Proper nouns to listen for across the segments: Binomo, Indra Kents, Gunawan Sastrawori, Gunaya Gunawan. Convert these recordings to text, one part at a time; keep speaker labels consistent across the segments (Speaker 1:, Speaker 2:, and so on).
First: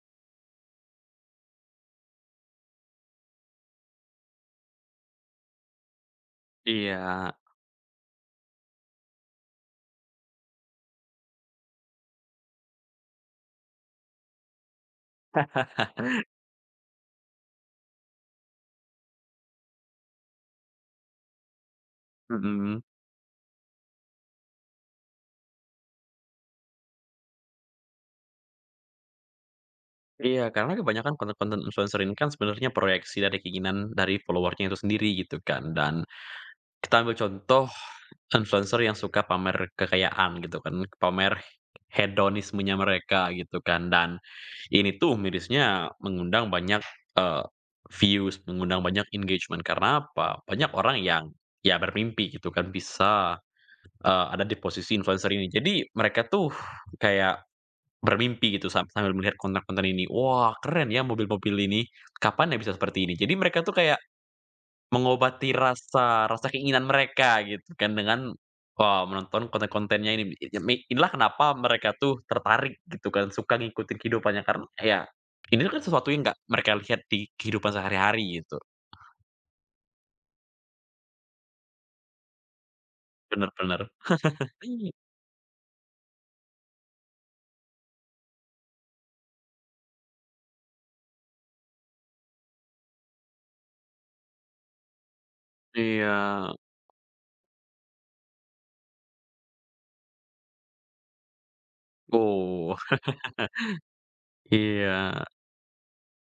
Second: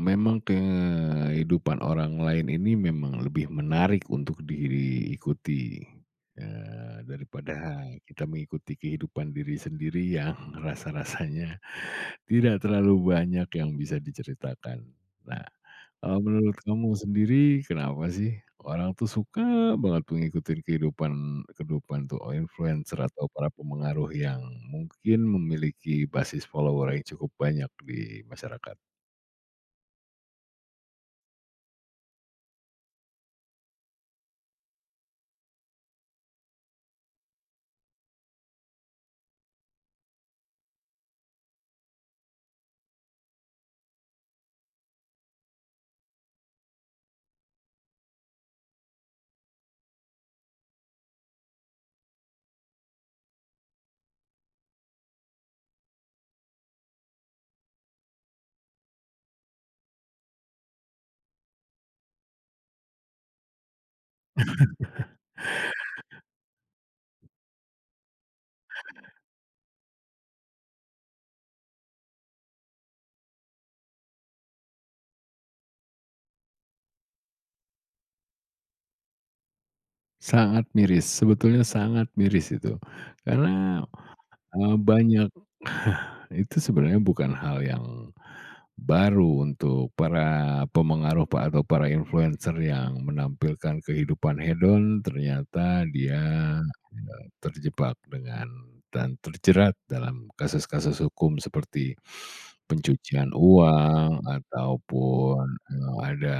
Speaker 1: Memang kehidupan orang lain ini memang lebih menarik untuk diikuti,
Speaker 2: Iya.
Speaker 1: daripada kita mengikuti kehidupan diri sendiri yang rasa-rasanya tidak terlalu banyak yang bisa diceritakan. Nah, kalau menurut kamu sendiri kenapa sih orang tuh suka banget mengikuti kehidupan kehidupan tuh oh,
Speaker 2: Mhm.
Speaker 1: influencer atau para pengaruh yang mungkin memiliki basis follower yang cukup banyak di masyarakat?
Speaker 2: Iya, karena kebanyakan konten-konten influencer ini kan sebenarnya proyeksi dari keinginan dari follower itu sendiri gitu kan, dan kita ambil contoh influencer yang suka pamer kekayaan gitu kan, pamer hedonismenya mereka gitu kan, dan ini tuh mirisnya mengundang banyak, eee, views, mengundang banyak engagement, karena apa? Banyak orang yang ya bermimpi gitu kan bisa, ada di posisi influencer ini. Jadi mereka tuh kayak bermimpi gitu sambil melihat konten-konten ini, "Wah, keren ya mobil-mobil ini, kapan ya bisa seperti ini?" Jadi mereka tuh kayak mengobati rasa rasa keinginan mereka gitu kan dengan, wah, menonton konten-kontennya ini. Inilah kenapa mereka tuh tertarik gitu kan, suka ngikutin kehidupannya karena ya ini kan sesuatu yang nggak mereka lihat di kehidupan sehari-hari gitu.
Speaker 1: Sangat miris, sebetulnya sangat miris itu.
Speaker 2: Bener,
Speaker 1: Karena,
Speaker 2: bener.
Speaker 1: banyak itu sebenarnya bukan hal yang baru untuk para pemengaruh pa atau para influencer yang menampilkan kehidupan hedon, ternyata
Speaker 2: Iya.
Speaker 1: dia, terjebak dan terjerat dalam kasus-kasus hukum seperti
Speaker 2: Oh,
Speaker 1: pencucian uang
Speaker 2: iya.
Speaker 1: ataupun, ada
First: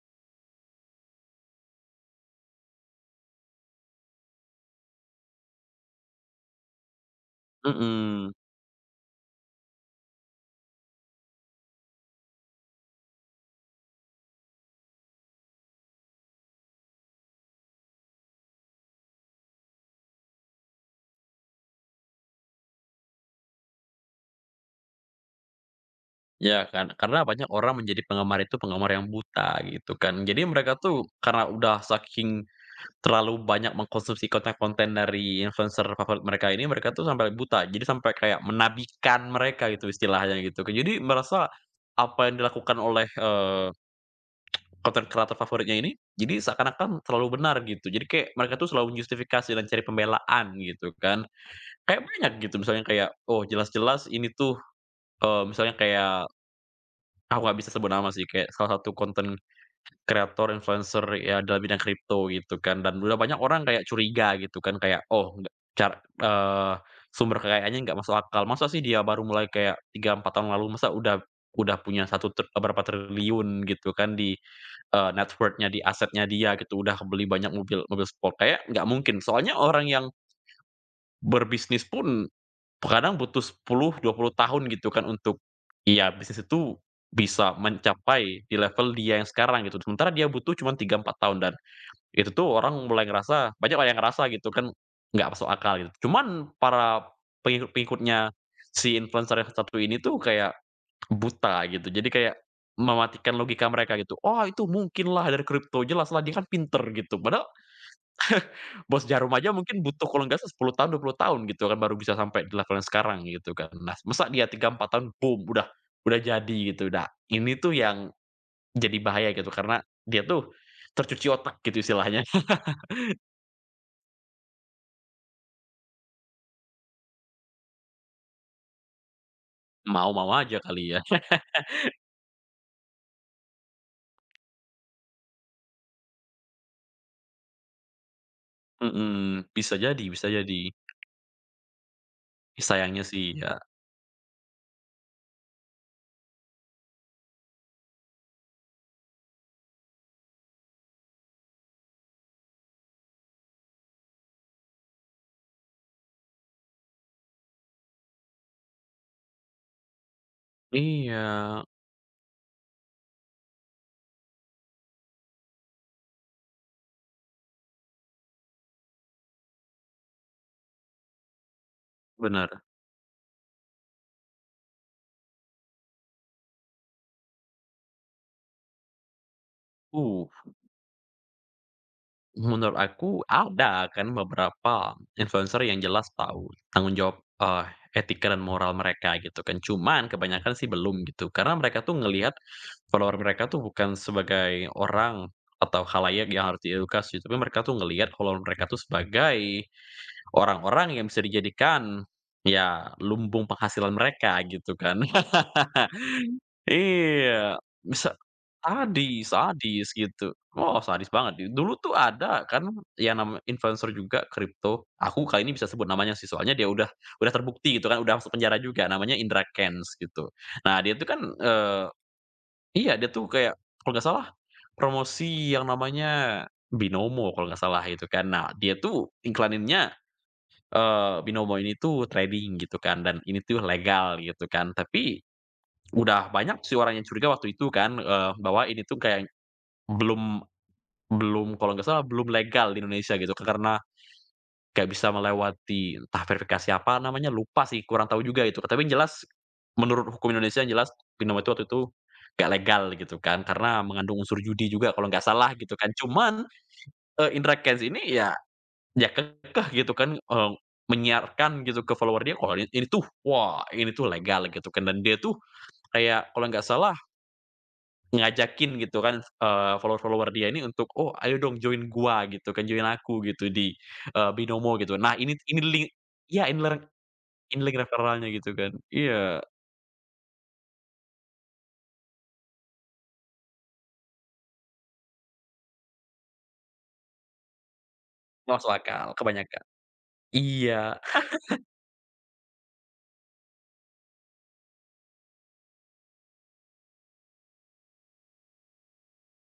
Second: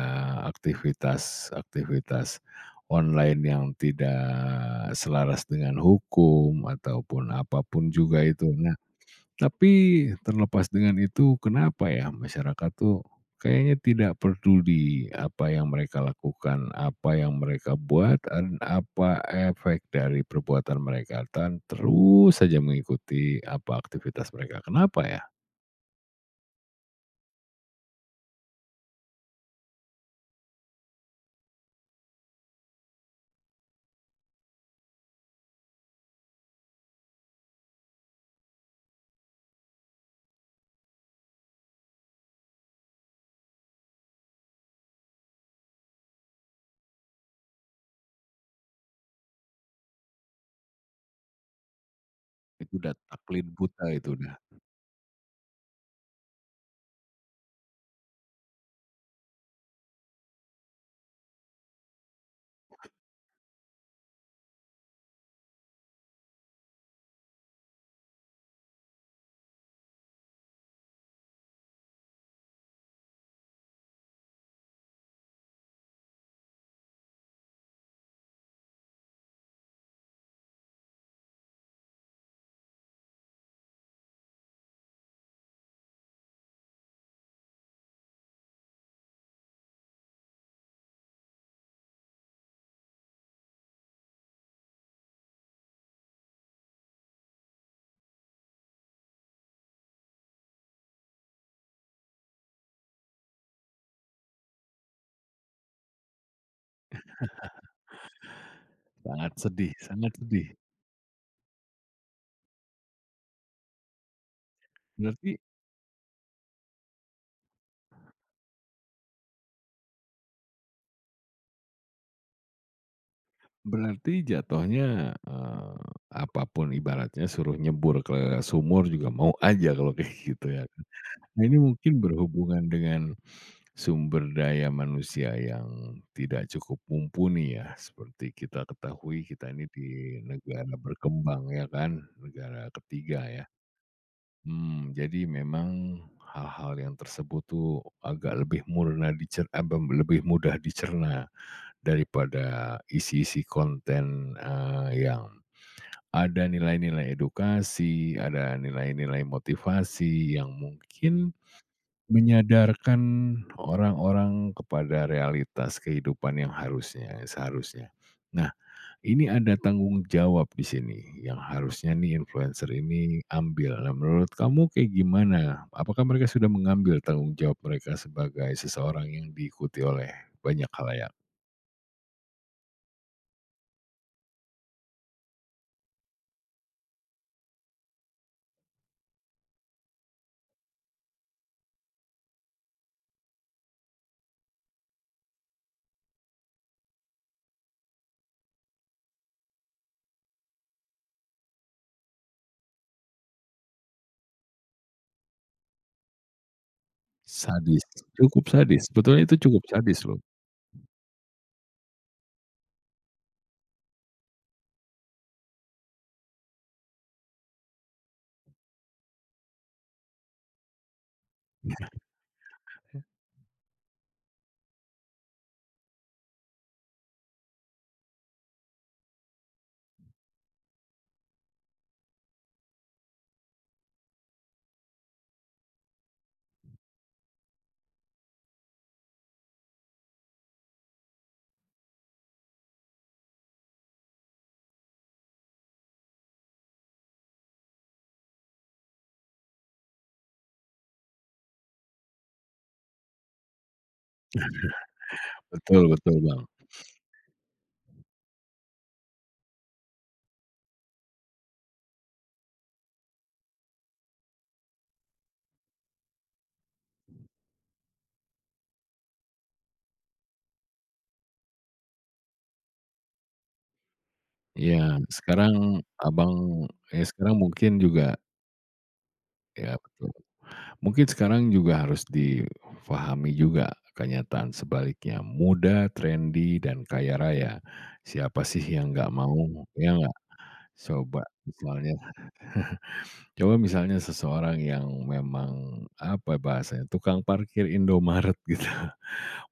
Speaker 1: aktivitas aktivitas online yang tidak selaras dengan hukum ataupun apapun juga
Speaker 2: Mhm.
Speaker 1: itu. Nah, tapi terlepas dengan itu, kenapa ya masyarakat tuh kayaknya tidak peduli apa yang mereka lakukan, apa yang mereka buat, dan apa efek dari perbuatan mereka dan terus saja mengikuti apa aktivitas mereka. Kenapa ya?
Speaker 2: Ya kan, karena banyak orang menjadi penggemar itu penggemar yang buta gitu kan. Jadi mereka tuh karena udah saking terlalu banyak mengkonsumsi konten-konten dari influencer favorit mereka ini, mereka tuh sampai buta. Jadi sampai kayak menabikan mereka gitu istilahnya gitu kan. Jadi merasa apa yang dilakukan oleh, konten kreator favoritnya ini, jadi seakan-akan terlalu benar gitu. Jadi kayak mereka tuh selalu menjustifikasi dan cari pembelaan gitu kan. Kayak banyak gitu
Speaker 1: Itu
Speaker 2: misalnya
Speaker 1: udah
Speaker 2: kayak, oh,
Speaker 1: taklid buta
Speaker 2: jelas-jelas
Speaker 1: itu
Speaker 2: ini
Speaker 1: udah.
Speaker 2: tuh, misalnya kayak aku nggak bisa sebut nama sih, kayak salah satu konten kreator, influencer ya dalam bidang kripto gitu kan, dan udah banyak orang kayak curiga gitu kan, kayak, "Oh, nggak, cara eee, sumber kekayaannya nggak masuk akal. Masa sih dia baru mulai kayak 3 4 tahun lalu, masa udah punya satu tr berapa triliun gitu kan di, net worth-nya, di asetnya dia gitu, udah beli banyak mobil mobil sport." Kayak nggak mungkin, soalnya orang yang berbisnis pun kadang butuh 10, 20 tahun gitu kan untuk ya bisnis itu bisa mencapai di level dia yang sekarang gitu, sementara dia butuh cuman 3 4 tahun dan itu tuh orang mulai ngerasa, banyak orang yang ngerasa gitu kan nggak masuk akal gitu. Cuman para pengikut-pengikutnya si influencer yang satu ini tuh kayak buta gitu, jadi kayak mematikan logika mereka gitu, "Oh, itu mungkinlah dari kripto, jelaslah dia kan pinter," gitu. Padahal bos
Speaker 1: Sangat
Speaker 2: jarum aja
Speaker 1: sedih
Speaker 2: mungkin butuh
Speaker 1: sangat
Speaker 2: kalau nggak
Speaker 1: sedih.
Speaker 2: salah 10 tahun, 20 tahun gitu kan baru bisa sampai dilakukan sekarang gitu kan. Nah, masa dia 3 4 tahun
Speaker 1: Berarti
Speaker 2: boom udah jadi gitu. Nah, ini tuh yang jadi bahaya gitu karena dia tuh tercuci otak gitu istilahnya.
Speaker 1: Berarti jatuhnya, apa ibaratnya suruh nyebur ke sumur juga mau aja kalau kayak
Speaker 2: Mau-mau
Speaker 1: gitu
Speaker 2: aja
Speaker 1: ya.
Speaker 2: kali ya.
Speaker 1: Nah ini mungkin berhubungan dengan sumber daya manusia yang tidak cukup mumpuni ya, seperti kita ketahui
Speaker 2: Mhm,
Speaker 1: kita ini
Speaker 2: bisa
Speaker 1: di
Speaker 2: jadi, bisa jadi.
Speaker 1: negara berkembang ya kan, negara
Speaker 2: Sayangnya sih
Speaker 1: ketiga ya.
Speaker 2: ya.
Speaker 1: Jadi memang hal-hal yang tersebut tuh agak lebih murna dicer apa, lebih mudah dicerna daripada isi-isi konten, yang ada nilai-nilai edukasi, ada nilai-nilai motivasi yang
Speaker 2: Iya,
Speaker 1: mungkin menyadarkan orang-orang kepada realitas kehidupan yang seharusnya. Nah, ini ada tanggung jawab di sini yang harusnya nih
Speaker 2: bener.
Speaker 1: influencer ini ambil. Nah, menurut kamu kayak gimana? Apakah mereka sudah mengambil tanggung jawab mereka sebagai seseorang yang diikuti oleh
Speaker 2: Uh.
Speaker 1: banyak khalayak?
Speaker 2: Menurut aku ada kan beberapa influencer yang jelas tahu tanggung jawab, etika dan moral mereka gitu kan, cuman kebanyakan sih belum gitu. Karena mereka tuh ngelihat follower mereka tuh bukan sebagai orang atau khalayak yang harus diedukasi, tapi mereka tuh ngelihat follower mereka tuh sebagai orang-orang yang bisa dijadikan, ya, lumbung penghasilan mereka gitu kan. Iya.
Speaker 1: Sadis,
Speaker 2: bisa
Speaker 1: cukup sadis, sebetulnya
Speaker 2: Sadis,
Speaker 1: itu cukup
Speaker 2: sadis
Speaker 1: sadis loh.
Speaker 2: gitu. Oh, sadis banget dulu tuh ada kan yang namanya influencer juga kripto, aku kali ini bisa sebut namanya sih, soalnya dia udah terbukti gitu kan, udah masuk penjara juga, namanya Indra Kents gitu. Nah, dia tuh kan, iya, dia tuh kayak kalau nggak salah promosi yang namanya Binomo kalau nggak salah itu kan. Nah, dia tuh iklaninnya, Binomo ini tuh trading gitu kan dan ini tuh legal gitu kan, tapi udah banyak sih orang yang curiga waktu itu kan, bahwa ini tuh kayak belum belum kalau nggak salah belum legal di Indonesia gitu, Kak, karena nggak bisa melewati entah verifikasi apa namanya, lupa sih, kurang tahu juga itu. Tapi yang jelas menurut hukum Indonesia yang jelas pinjol itu waktu itu nggak legal gitu kan, karena mengandung unsur judi juga kalau nggak salah gitu
Speaker 1: Betul
Speaker 2: kan.
Speaker 1: betul, Bang.
Speaker 2: Cuman, Indra Kents ini ya kekeh gitu kan, menyiarkan gitu ke follower dia kalau ini tuh, wah, ini tuh legal gitu kan dan dia tuh kayak kalau nggak salah ngajakin gitu kan, follower-follower dia ini untuk, "Oh, ayo dong join gua," gitu kan, "join aku," gitu di, Binomo
Speaker 1: Iya,
Speaker 2: gitu. Nah,
Speaker 1: sekarang
Speaker 2: ini link
Speaker 1: Abang
Speaker 2: iya,
Speaker 1: ya sekarang
Speaker 2: ini
Speaker 1: mungkin
Speaker 2: link
Speaker 1: juga
Speaker 2: referralnya gitu kan. Iya,
Speaker 1: ya betul. Mungkin sekarang juga harus difahami juga kenyataan sebaliknya, muda, trendy, dan kaya raya. Siapa
Speaker 2: nggak
Speaker 1: sih
Speaker 2: masuk
Speaker 1: yang
Speaker 2: akal
Speaker 1: nggak
Speaker 2: kebanyakan.
Speaker 1: mau, ya nggak?
Speaker 2: Iya,
Speaker 1: Coba misalnya coba misalnya seseorang yang memang, apa bahasanya, tukang parkir Indomaret gitu.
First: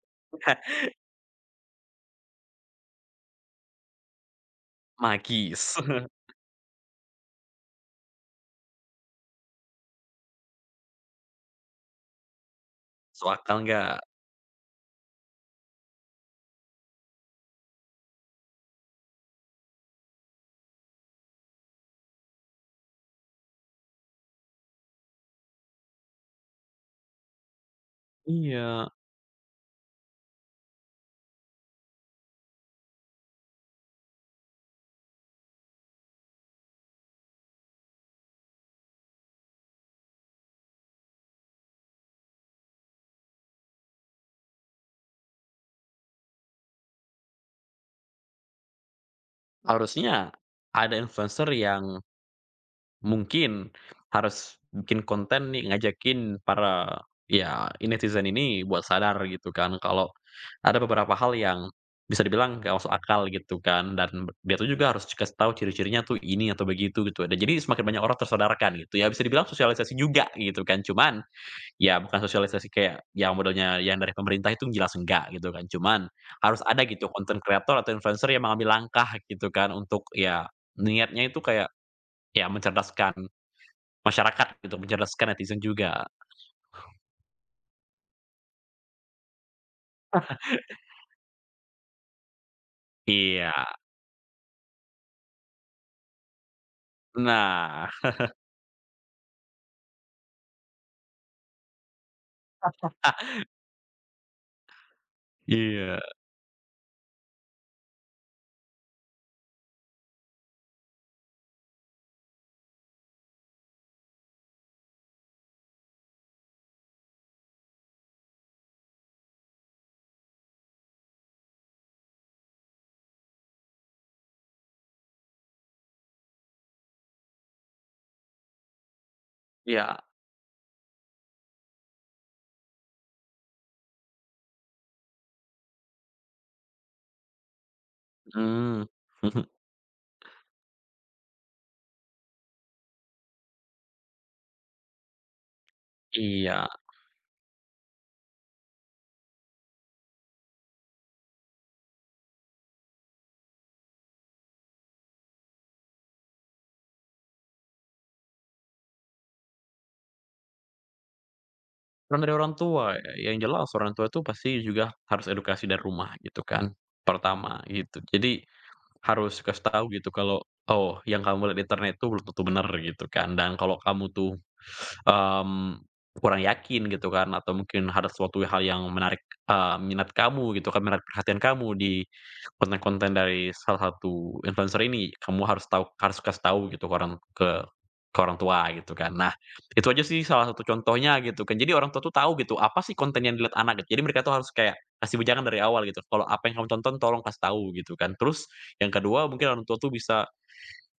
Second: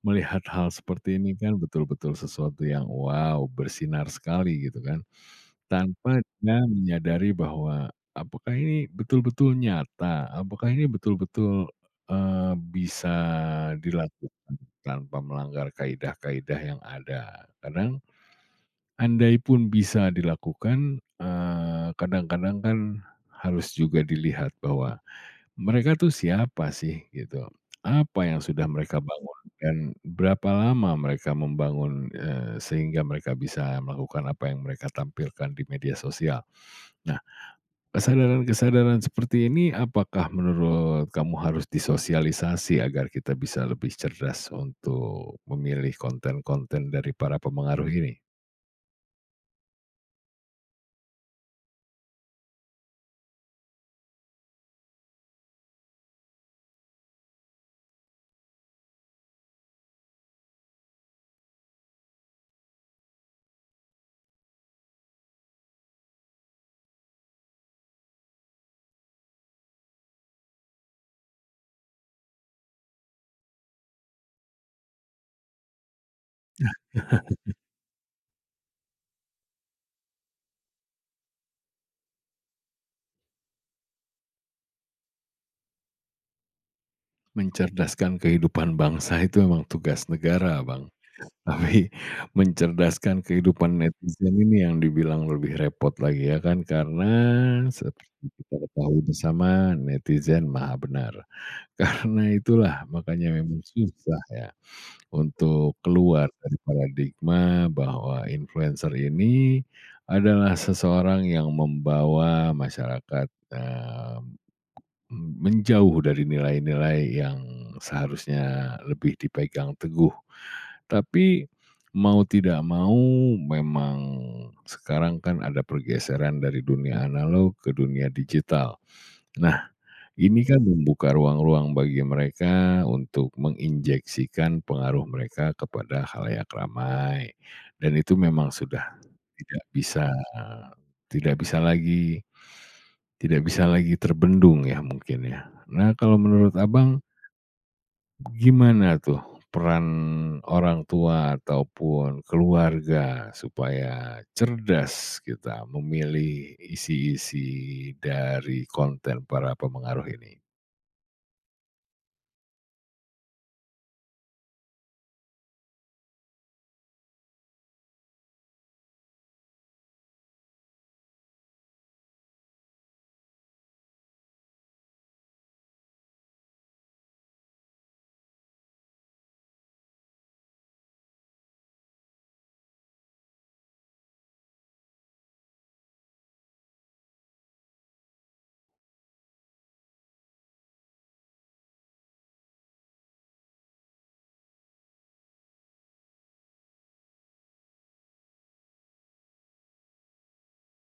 Speaker 1: Melihat hal seperti ini kan betul-betul sesuatu yang wow, bersinar sekali gitu kan,
Speaker 2: magis.
Speaker 1: tanpa dia menyadari bahwa apakah ini betul-betul nyata, apakah ini betul-betul, bisa
Speaker 2: Masuk akal nggak?
Speaker 1: dilakukan tanpa melanggar kaidah-kaidah yang ada. Kadang andai pun bisa dilakukan, kadang-kadang kan harus juga dilihat bahwa mereka tuh siapa sih gitu? Apa yang sudah
Speaker 2: Iya,
Speaker 1: mereka bangun dan berapa lama mereka membangun, sehingga mereka bisa melakukan apa yang mereka tampilkan di media sosial. Nah, kesadaran-kesadaran seperti ini apakah menurut kamu harus disosialisasi agar kita bisa lebih cerdas untuk memilih konten-konten dari para pemengaruh ini?
Speaker 2: harusnya ada influencer yang mungkin harus bikin konten nih, ngajakin para, ya, netizen ini buat sadar gitu kan kalau ada beberapa hal yang bisa dibilang nggak masuk akal gitu kan, dan dia tuh juga harus dikasih tahu ciri-cirinya tuh ini atau begitu gitu. Ya. Dan jadi semakin banyak orang tersadarkan gitu ya, bisa dibilang sosialisasi juga gitu kan. Cuman ya bukan sosialisasi kayak yang modelnya yang dari pemerintah itu jelas enggak gitu kan. Cuman harus ada gitu konten kreator atau influencer yang mengambil langkah gitu kan untuk ya niatnya itu kayak ya mencerdaskan masyarakat gitu, mencerdaskan netizen juga.
Speaker 1: Mencerdaskan kehidupan bangsa itu memang tugas negara, Bang. Tapi mencerdaskan
Speaker 2: Iya.
Speaker 1: kehidupan netizen ini yang dibilang lebih repot lagi ya kan, karena
Speaker 2: Nah,
Speaker 1: seperti kita ketahui bersama netizen maha benar. Karena itulah makanya memang susah ya untuk
Speaker 2: iya.
Speaker 1: keluar dari paradigma bahwa influencer ini adalah seseorang yang membawa masyarakat, menjauh dari nilai-nilai yang seharusnya lebih dipegang teguh. Tapi, mau tidak mau memang sekarang kan ada pergeseran dari dunia analog ke dunia digital. Nah,
Speaker 2: Iya,
Speaker 1: ini kan membuka ruang-ruang bagi mereka untuk menginjeksikan pengaruh mereka kepada khalayak ramai, dan itu memang sudah
Speaker 2: mhm.
Speaker 1: tidak bisa tidak bisa lagi tidak bisa lagi terbendung ya mungkin ya. Nah, kalau menurut
Speaker 2: Iya.
Speaker 1: Abang gimana tuh peran orang tua ataupun keluarga supaya cerdas kita memilih isi-isi dari konten para pemengaruh ini?
Speaker 2: Peran dari orang tua, yang jelas orang tua itu pasti juga harus edukasi dari rumah gitu kan, pertama gitu. Jadi harus kasih tahu gitu kalau, "Oh, yang kamu lihat di internet itu belum tentu benar," gitu kan. Dan kalau kamu tuh, mmm, kurang yakin gitu kan atau mungkin ada suatu hal yang menarik, minat kamu gitu kan, menarik perhatian kamu di konten-konten dari salah satu influencer ini, kamu harus kasih tahu gitu ke orang, ke orang tua gitu kan. Nah, itu aja sih salah satu contohnya gitu kan. Jadi orang tua tuh tahu gitu, apa sih konten yang dilihat anak gitu. Jadi mereka tuh harus kayak kasih wejangan dari awal gitu. Kalau apa yang kamu tonton tolong kasih tahu gitu kan. Terus yang kedua mungkin orang tua tuh bisa,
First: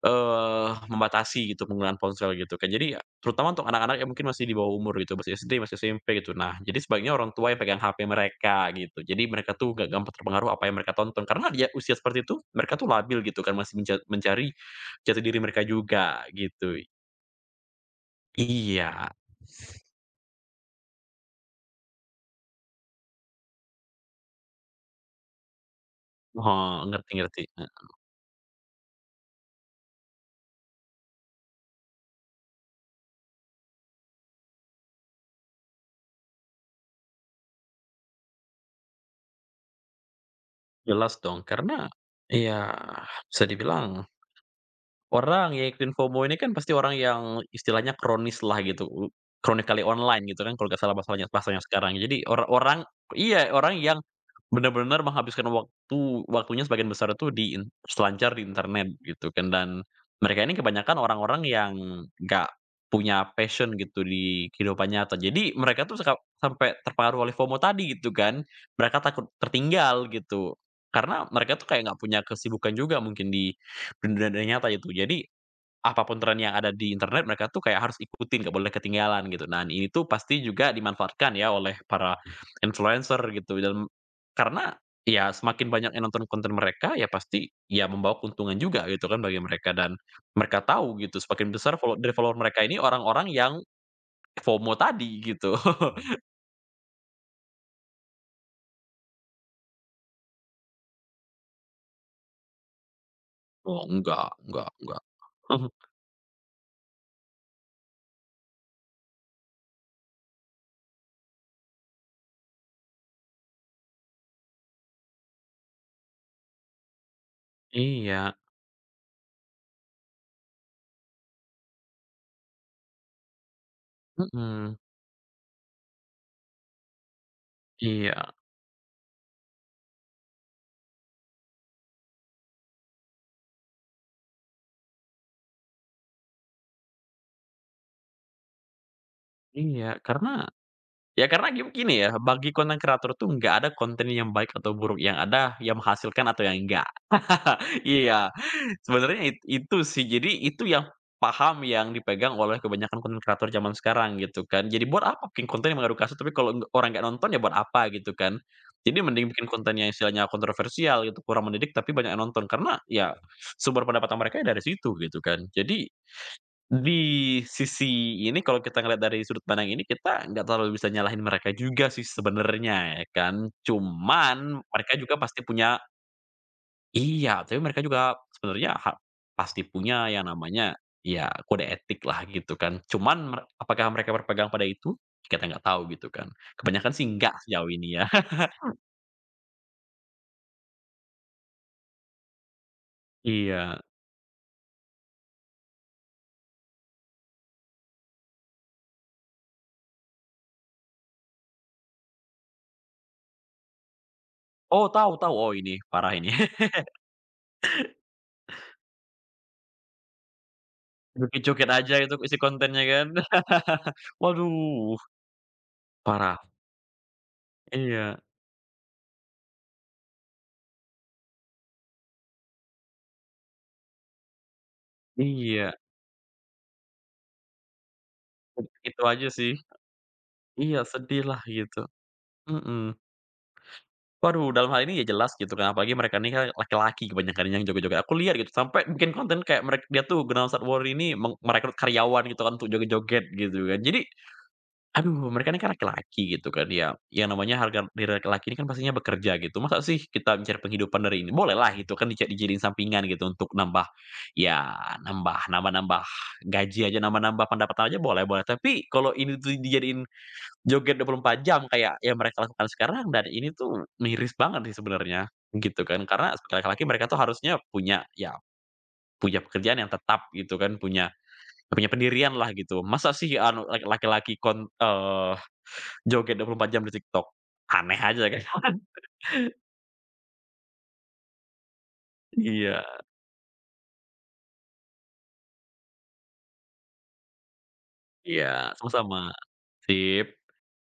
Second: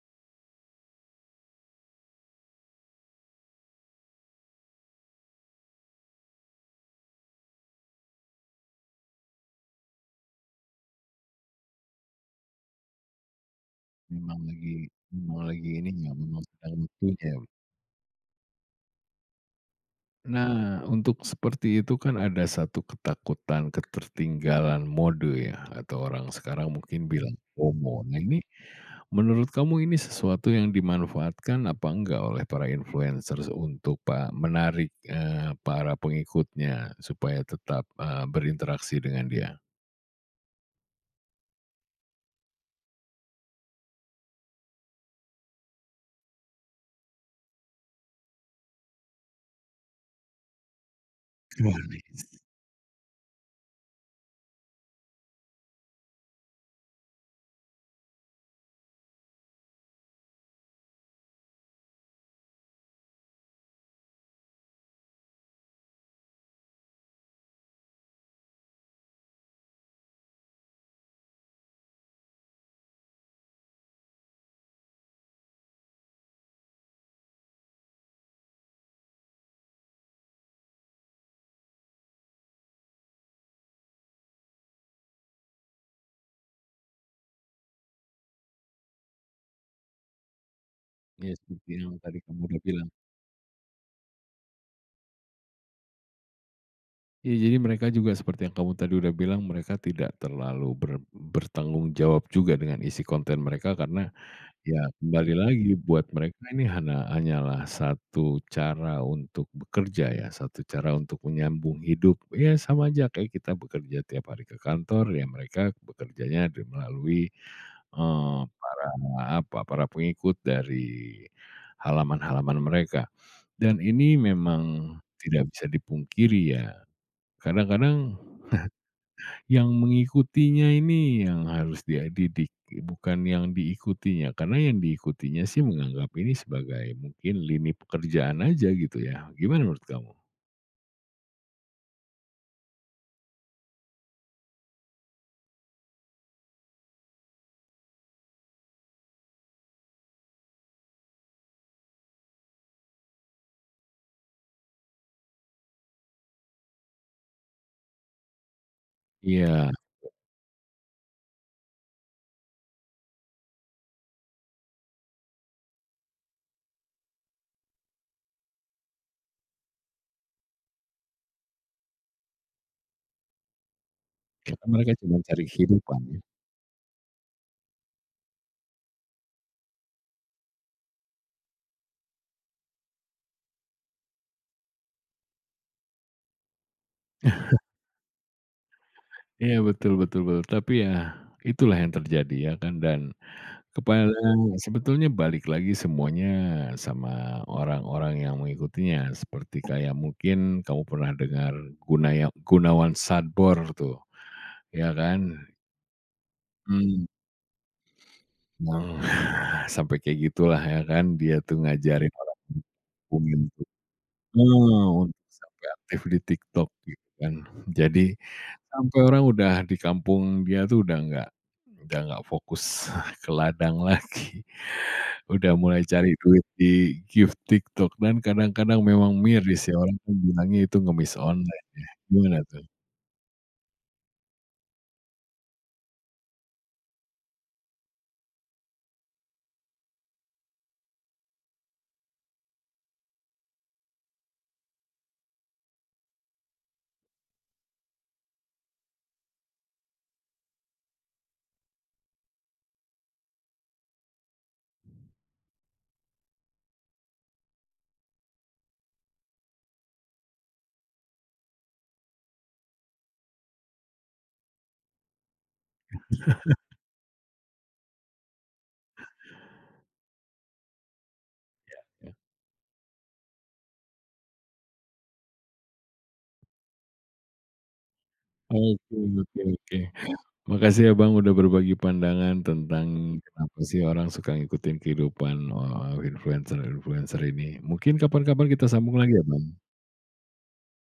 Speaker 2: membatasi gitu penggunaan ponsel gitu kan. Jadi terutama untuk anak-anak yang mungkin masih di bawah umur gitu, masih SD, masih SMP gitu. Nah, jadi sebaiknya orang tua yang pegang HP mereka gitu. Jadi mereka tuh gak gampang terpengaruh apa yang mereka tonton. Karena dia usia seperti itu mereka tuh labil gitu kan, masih menca
Speaker 1: Memang
Speaker 2: mencari
Speaker 1: lagi
Speaker 2: jati diri
Speaker 1: memang
Speaker 2: mereka
Speaker 1: lagi ini ya,
Speaker 2: juga
Speaker 1: memang sedang
Speaker 2: gitu.
Speaker 1: waktunya ya.
Speaker 2: Iya,
Speaker 1: Nah, untuk seperti itu kan ada satu ketakutan ketertinggalan mode ya, atau orang sekarang
Speaker 2: oh,
Speaker 1: mungkin bilang
Speaker 2: ngerti-ngerti, heeh,
Speaker 1: FOMO. Nah ini, menurut kamu ini sesuatu yang dimanfaatkan apa enggak oleh para influencers untuk menarik, para pengikutnya supaya tetap, berinteraksi dengan dia?
Speaker 2: jelas dong karena ya bisa dibilang orang yang ikutin FOMO ini kan pasti orang yang istilahnya kronis lah gitu, chronically online gitu kan kalau nggak salah bahasanya bahasanya
Speaker 1: Gimana
Speaker 2: sekarang.
Speaker 1: nih?
Speaker 2: Jadi orang orang, iya, orang yang benar-benar menghabiskan waktunya sebagian besar itu di selancar di internet gitu kan dan mereka ini kebanyakan orang-orang yang nggak punya passion gitu di kehidupan nyata. Jadi mereka tuh suka sampai terpengaruh oleh FOMO tadi gitu kan. Mereka takut tertinggal gitu. Karena mereka tuh kayak nggak punya kesibukan juga mungkin di dunia dunia nyata itu. Jadi Apapun tren yang ada di internet mereka tuh kayak harus ikutin, nggak boleh ketinggalan gitu. Nah, ini tuh pasti juga dimanfaatkan ya oleh para influencer gitu dan karena ya semakin banyak yang nonton konten mereka ya pasti ya membawa keuntungan juga gitu kan bagi mereka dan mereka tahu gitu
Speaker 1: Ya
Speaker 2: semakin
Speaker 1: seperti
Speaker 2: besar
Speaker 1: yang
Speaker 2: follow dari
Speaker 1: tadi
Speaker 2: follower
Speaker 1: kamu udah
Speaker 2: mereka ini
Speaker 1: bilang.
Speaker 2: orang-orang yang FOMO tadi gitu.
Speaker 1: Ya jadi mereka juga seperti yang kamu tadi udah bilang mereka tidak terlalu bertanggung jawab juga dengan isi konten mereka
Speaker 2: Oh,
Speaker 1: karena
Speaker 2: enggak, enggak,
Speaker 1: ya,
Speaker 2: enggak.
Speaker 1: kembali lagi buat mereka ini hanyalah satu cara untuk bekerja ya, satu cara untuk menyambung hidup. Ya sama aja kayak kita bekerja tiap hari ke kantor, ya mereka bekerjanya di melalui,
Speaker 2: Iya,
Speaker 1: para apa, para pengikut dari halaman-halaman mereka. Dan ini
Speaker 2: mhm,
Speaker 1: memang tidak bisa dipungkiri ya, kadang-kadang
Speaker 2: iya,
Speaker 1: yang mengikutinya ini yang harus dia didik, bukan yang diikutinya. Karena yang diikutinya sih menganggap ini sebagai mungkin lini pekerjaan aja gitu ya. Gimana menurut
Speaker 2: iya,
Speaker 1: kamu?
Speaker 2: karena ya karena gini ya, bagi konten kreator tuh nggak ada konten yang baik atau buruk, yang ada yang menghasilkan atau yang enggak. Iya, sebenarnya itu sih. Jadi itu yang paham yang dipegang oleh kebanyakan konten kreator zaman sekarang gitu kan. Jadi buat apa bikin konten yang mengadu kasar, tapi kalau orang nggak nonton ya buat apa gitu kan. Jadi mending bikin
Speaker 1: Iya,
Speaker 2: konten yang istilahnya kontroversial gitu, kurang mendidik tapi banyak yang nonton. Karena ya sumber pendapatan mereka ya dari situ gitu kan. Jadi di sisi ini kalau kita ngeliat dari sudut pandang ini kita nggak terlalu bisa nyalahin mereka juga sih sebenarnya ya kan, cuman
Speaker 1: karena mereka
Speaker 2: mereka juga
Speaker 1: cuma
Speaker 2: pasti
Speaker 1: cari
Speaker 2: punya.
Speaker 1: kehidupan ya.
Speaker 2: Iya, tapi mereka juga sebenarnya pasti punya yang namanya ya kode etik lah gitu kan. Cuman apakah mereka berpegang pada itu? Kita nggak tahu gitu kan. Kebanyakan sih nggak sejauh ini ya.
Speaker 1: Iya betul betul betul, tapi ya itulah yang terjadi ya kan dan
Speaker 2: Iya.
Speaker 1: kepala sebetulnya balik lagi semuanya sama orang-orang yang mengikutinya. Seperti kayak mungkin kamu pernah dengar Gunawan sadbor tuh,
Speaker 2: Oh,
Speaker 1: ya
Speaker 2: tahu,
Speaker 1: kan?
Speaker 2: tahu, oh, ini parah ini.
Speaker 1: Mmm. Nah, sampai kayak gitulah ya kan, dia tuh
Speaker 2: Joget-joget aja
Speaker 1: ngajarin
Speaker 2: itu isi
Speaker 1: orang
Speaker 2: kontennya kan.
Speaker 1: kampung untuk heeh,
Speaker 2: Waduh,
Speaker 1: untuk sampai aktif di
Speaker 2: parah.
Speaker 1: TikTok gitu kan. Jadi,
Speaker 2: Iya,
Speaker 1: sampai orang udah di kampung dia tuh udah nggak fokus ke ladang lagi, udah
Speaker 2: iya.
Speaker 1: mulai cari duit di gift TikTok dan kadang-kadang
Speaker 2: Itu
Speaker 1: memang
Speaker 2: aja sih.
Speaker 1: miris ya, orang kan bilangnya itu
Speaker 2: Iya,
Speaker 1: ngemis
Speaker 2: sedih lah
Speaker 1: online
Speaker 2: gitu.
Speaker 1: ya, gimana tuh?
Speaker 2: Mhm. Waduh, dalam hal ini ya jelas gitu kan, apalagi mereka ini kan laki-laki kebanyakan yang joget-joget. Aku lihat gitu sampai bikin konten kayak mereka, dia tuh Gunawan Sastrawori ini merekrut karyawan gitu kan untuk joget-joget gitu kan. Jadi, aduh, mereka ini kan laki-laki gitu kan ya, yang namanya harga diri laki-laki ini kan pastinya bekerja gitu. Masa sih kita mencari penghidupan dari ini? Bolehlah itu kan dijadiin sampingan gitu untuk nambah, ya, nambah, nambah-nambah gaji aja, nambah-nambah pendapatan aja, boleh, boleh. Tapi kalau ini tuh dijadiin joget 24 jam kayak yang mereka lakukan sekarang dan ini tuh miris banget sih sebenarnya, gitu kan. Karena sebagai laki-laki mereka tuh harusnya punya ya punya pekerjaan yang tetap gitu kan, punya punya pendirian lah gitu. Masa sih anu, laki-laki joget 24 jam di TikTok? Aneh aja kan.
Speaker 1: Oke oke oke. Makasih ya Bang udah berbagi pandangan
Speaker 2: Iya,
Speaker 1: tentang mhm kenapa sih orang suka ngikutin kehidupan, influencer-influencer ini. Mungkin kapan-kapan kita
Speaker 2: iya,
Speaker 1: sambung lagi ya
Speaker 2: sama-sama.
Speaker 1: Bang.
Speaker 2: Sip.